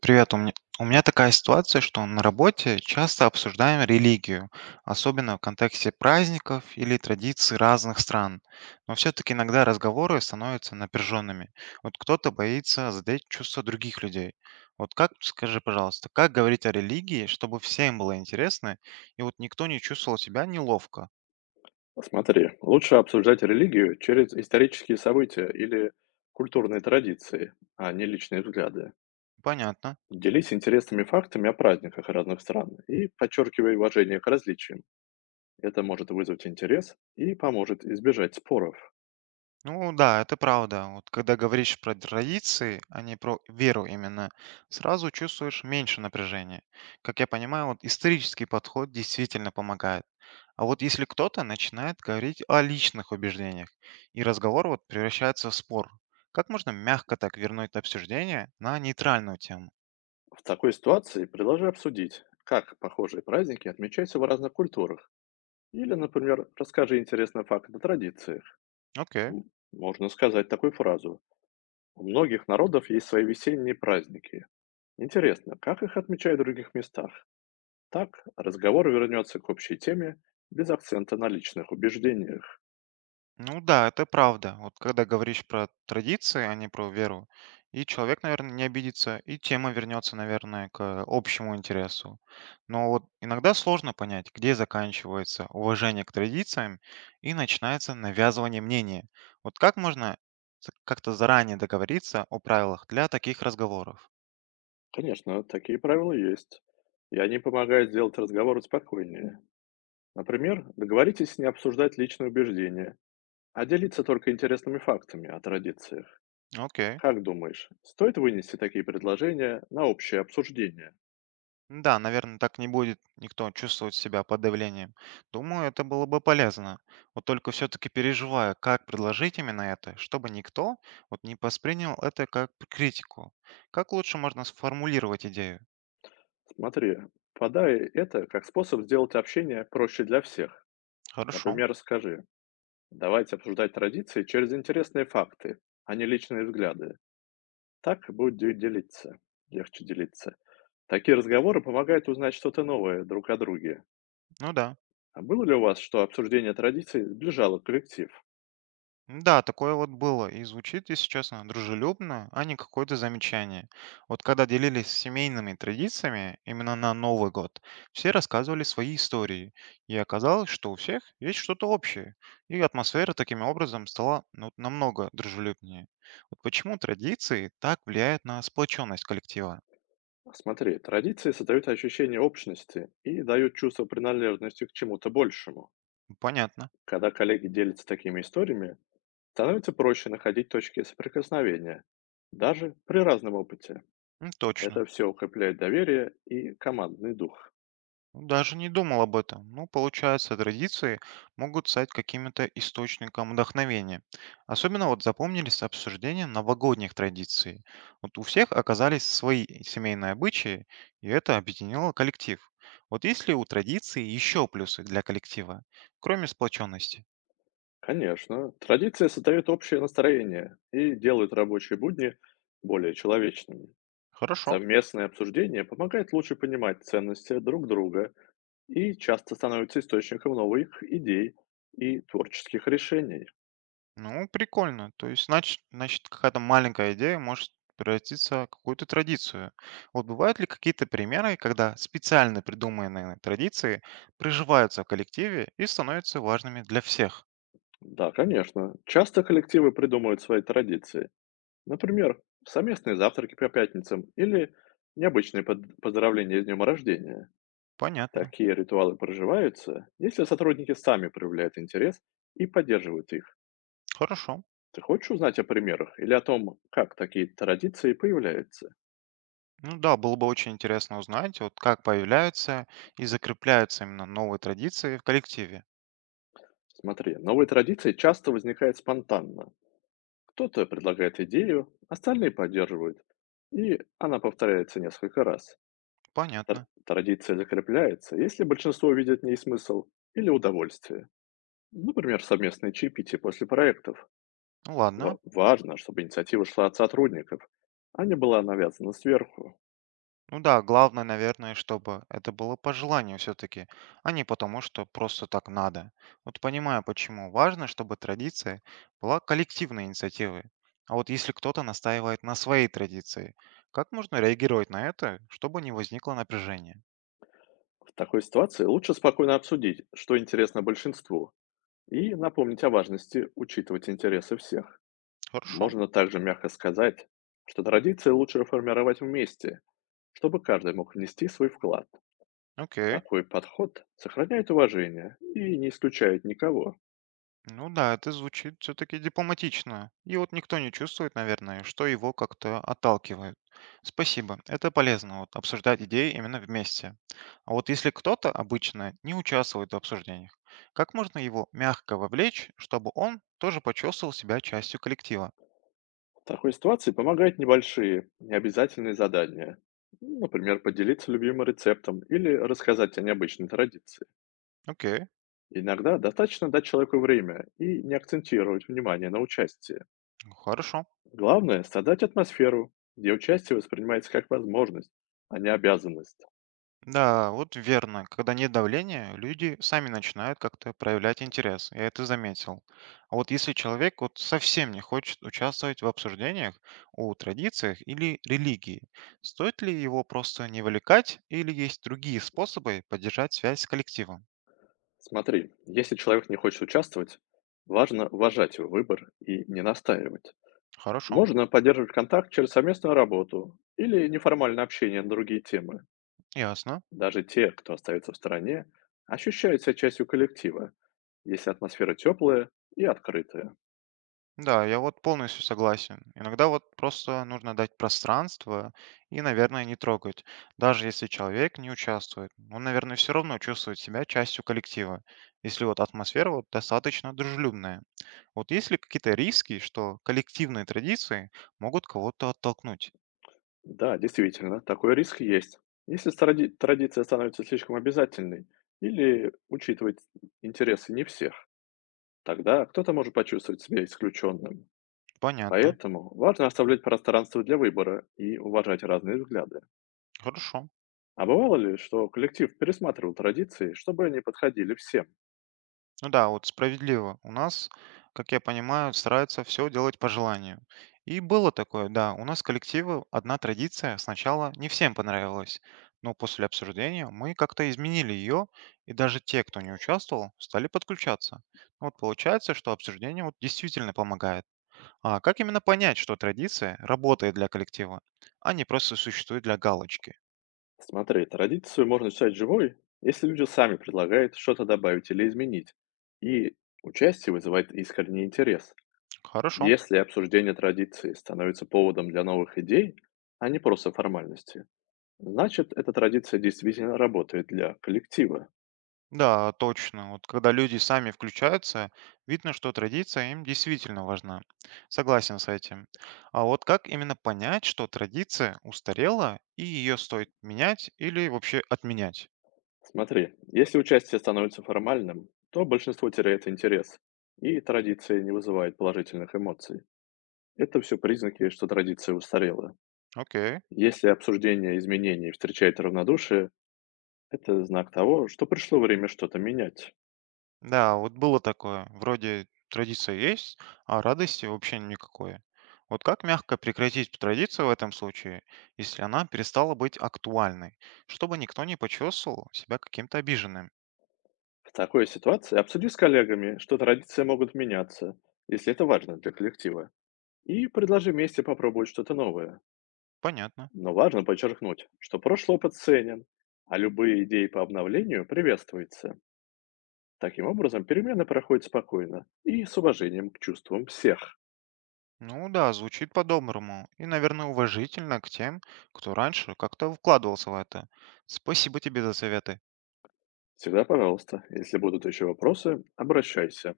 Привет, у меня такая ситуация, что на работе часто обсуждаем религию, особенно в контексте праздников или традиций разных стран. Но все-таки иногда разговоры становятся напряженными. Вот кто-то боится задеть чувства других людей. Вот как, скажи, пожалуйста, как говорить о религии, чтобы всем было интересно, и вот никто не чувствовал себя неловко? Смотри, лучше обсуждать религию через исторические события или культурные традиции, а не личные взгляды. Понятно. Делись интересными фактами о праздниках разных стран и подчеркивай уважение к различиям. Это может вызвать интерес и поможет избежать споров. Ну да, это правда. Вот когда говоришь про традиции, а не про веру именно, сразу чувствуешь меньше напряжения. Как я понимаю, вот исторический подход действительно помогает. А вот если кто-то начинает говорить о личных убеждениях, и разговор вот превращается в спор, как можно мягко так вернуть обсуждение на нейтральную тему? В такой ситуации предложи обсудить, как похожие праздники отмечаются в разных культурах. Или, например, расскажи интересный факт о традициях. Окей. М, можно сказать такую фразу: у многих народов есть свои весенние праздники. Интересно, как их отмечают в других местах? Так разговор вернется к общей теме без акцента на личных убеждениях. Ну да, это правда. Вот когда говоришь про традиции, а не про веру, и человек, наверное, не обидится, и тема вернется, наверное, к общему интересу. Но вот иногда сложно понять, где заканчивается уважение к традициям и начинается навязывание мнения. Вот как можно как-то заранее договориться о правилах для таких разговоров? Конечно, такие правила есть. И они помогают сделать разговор спокойнее. Например, договоритесь не обсуждать личные убеждения, а делиться только интересными фактами о традициях. Окей. Как думаешь, стоит вынести такие предложения на общее обсуждение? Да, наверное, так не будет никто чувствовать себя под давлением. Думаю, это было бы полезно. Вот только все-таки переживаю, как предложить именно это, чтобы никто вот не воспринял это как критику. Как лучше можно сформулировать идею? Смотри, подай это как способ сделать общение проще для всех. Хорошо. Например, скажи: давайте обсуждать традиции через интересные факты, а не личные взгляды. Так будет делиться, легче делиться. Такие разговоры помогают узнать что-то новое друг о друге. Ну да. А было ли у вас, что обсуждение традиций сближало коллектив? Да, такое вот было. И звучит, если честно, дружелюбно, а не какое-то замечание. Вот когда делились семейными традициями именно на Новый год, все рассказывали свои истории. И оказалось, что у всех есть что-то общее. И атмосфера таким образом стала ну, намного дружелюбнее. Вот почему традиции так влияют на сплоченность коллектива? Смотри, традиции создают ощущение общности и дают чувство принадлежности к чему-то большему. Понятно. Когда коллеги делятся такими историями, становится проще находить точки соприкосновения, даже при разном опыте. М, Это точно. все укрепляет доверие и командный дух. Ну, даже не думал об этом. Ну, получается, традиции могут стать каким-то источником вдохновения. Особенно вот запомнились обсуждения новогодних традиций. Вот у всех оказались свои семейные обычаи, и это объединило коллектив. Вот есть ли у традиции еще плюсы для коллектива, кроме сплоченности? Конечно, традиции создают общее настроение и делают рабочие будни более человечными. Хорошо. Совместное обсуждение помогает лучше понимать ценности друг друга и часто становится источником новых идей и творческих решений. Ну, прикольно. То есть, значит, какая-то маленькая идея может превратиться в какую-то традицию. Вот бывают ли какие-то примеры, когда специально придуманные традиции приживаются в коллективе и становятся важными для всех? Да, конечно, часто коллективы придумывают свои традиции. Например, совместные завтраки по пятницам или необычные поздравления с днем рождения. Понятно. Такие ритуалы проживаются, если сотрудники сами проявляют интерес и поддерживают их. Хорошо. Ты хочешь узнать о примерах или о том, как такие традиции появляются? Ну да, было бы очень интересно узнать, вот как появляются и закрепляются именно новые традиции в коллективе. Смотри, новые традиции часто возникают спонтанно. Кто-то предлагает идею, остальные поддерживают, и она повторяется несколько раз. Тр- Понятно. Традиция закрепляется, если большинство видит в ней смысл или удовольствие. Например, совместные чаепития после проектов. Ну ладно. Важно, чтобы инициатива шла от сотрудников, а не была навязана сверху. Ну да, главное, наверное, чтобы это было по желанию все-таки, а не потому, что просто так надо. Вот понимаю, почему важно, чтобы традиция была коллективной инициативой. А вот если кто-то настаивает на своей традиции, как можно реагировать на это, чтобы не возникло напряжение? В такой ситуации лучше спокойно обсудить, что интересно большинству, и напомнить о важности учитывать интересы всех. Хорошо, Можно также мягко сказать, что традиции лучше формировать вместе, чтобы каждый мог внести свой вклад. окей. Такой подход сохраняет уважение и не исключает никого. Ну да, это звучит все-таки дипломатично. И вот никто не чувствует, наверное, что его как-то отталкивают. Спасибо. Это полезно, вот, обсуждать идеи именно вместе. А вот если кто-то обычно не участвует в обсуждениях, как можно его мягко вовлечь, чтобы он тоже почувствовал себя частью коллектива? В такой ситуации помогают небольшие, необязательные задания. Ну, например, поделиться любимым рецептом или рассказать о необычной традиции. Окей, Иногда достаточно дать человеку время и не акцентировать внимание на участии. хорошо. Главное — создать атмосферу, где участие воспринимается как возможность, а не обязанность. Да, вот верно. Когда нет давления, люди сами начинают как-то проявлять интерес. Я это заметил. А вот если человек вот совсем не хочет участвовать в обсуждениях о традициях или религии, стоит ли его просто не вовлекать или есть другие способы поддержать связь с коллективом? Смотри, если человек не хочет участвовать, важно уважать его выбор и не настаивать. Хорошо, Можно поддерживать контакт через совместную работу или неформальное общение на другие темы. ясно. Даже те, кто остается в стороне, ощущают себя частью коллектива, если атмосфера теплая и открытая. Да, я вот полностью согласен. Иногда вот просто нужно дать пространство и, наверное, не трогать. Даже если человек не участвует, он, наверное, все равно чувствует себя частью коллектива, если вот атмосфера вот достаточно дружелюбная. Вот есть ли какие-то риски, что коллективные традиции могут кого-то оттолкнуть? Да, действительно, такой риск есть. Если традиция становится слишком обязательной или учитывать интересы не всех, тогда кто-то может почувствовать себя исключенным. Понятно. Поэтому важно оставлять пространство для выбора и уважать разные взгляды. Хорошо. А бывало ли, что коллектив пересматривал традиции, чтобы они подходили всем? Ну да, вот справедливо. У нас, как я понимаю, стараются все делать по желанию. И было такое, да, у нас коллективы одна традиция сначала не всем понравилась, но после обсуждения мы как-то изменили ее, и даже те, кто не участвовал, стали подключаться. Ну вот получается, что обсуждение вот действительно помогает. А как именно понять, что традиция работает для коллектива, а не просто существует для галочки? Смотри, традицию можно считать живой, если люди сами предлагают что-то добавить или изменить, и участие вызывает искренний интерес. Хорошо. Если обсуждение традиции становится поводом для новых идей, а не просто формальности, значит, эта традиция действительно работает для коллектива. Да, точно. Вот когда люди сами включаются, видно, что традиция им действительно важна. Согласен с этим. А вот как именно понять, что традиция устарела и ее стоит менять или вообще отменять? Смотри, если участие становится формальным, то большинство теряет интерес, и традиция не вызывает положительных эмоций. Это все признаки, что традиция устарела. Окей. Если обсуждение изменений встречает равнодушие, это знак того, что пришло время что-то менять. Да, вот было такое. Вроде традиция есть, а радости вообще никакой. Вот как мягко прекратить традицию в этом случае, если она перестала быть актуальной, чтобы никто не почувствовал себя каким-то обиженным? В такой ситуации обсуди с коллегами, что традиции могут меняться, если это важно для коллектива. И предложи вместе попробовать что-то новое. Понятно. Но важно подчеркнуть, что прошлый опыт ценен, а любые идеи по обновлению приветствуются. Таким образом, перемены проходят спокойно и с уважением к чувствам всех. Ну да, звучит по-доброму и, наверное, уважительно к тем, кто раньше как-то вкладывался в это. Спасибо тебе за советы. Всегда пожалуйста, если будут еще вопросы, обращайся.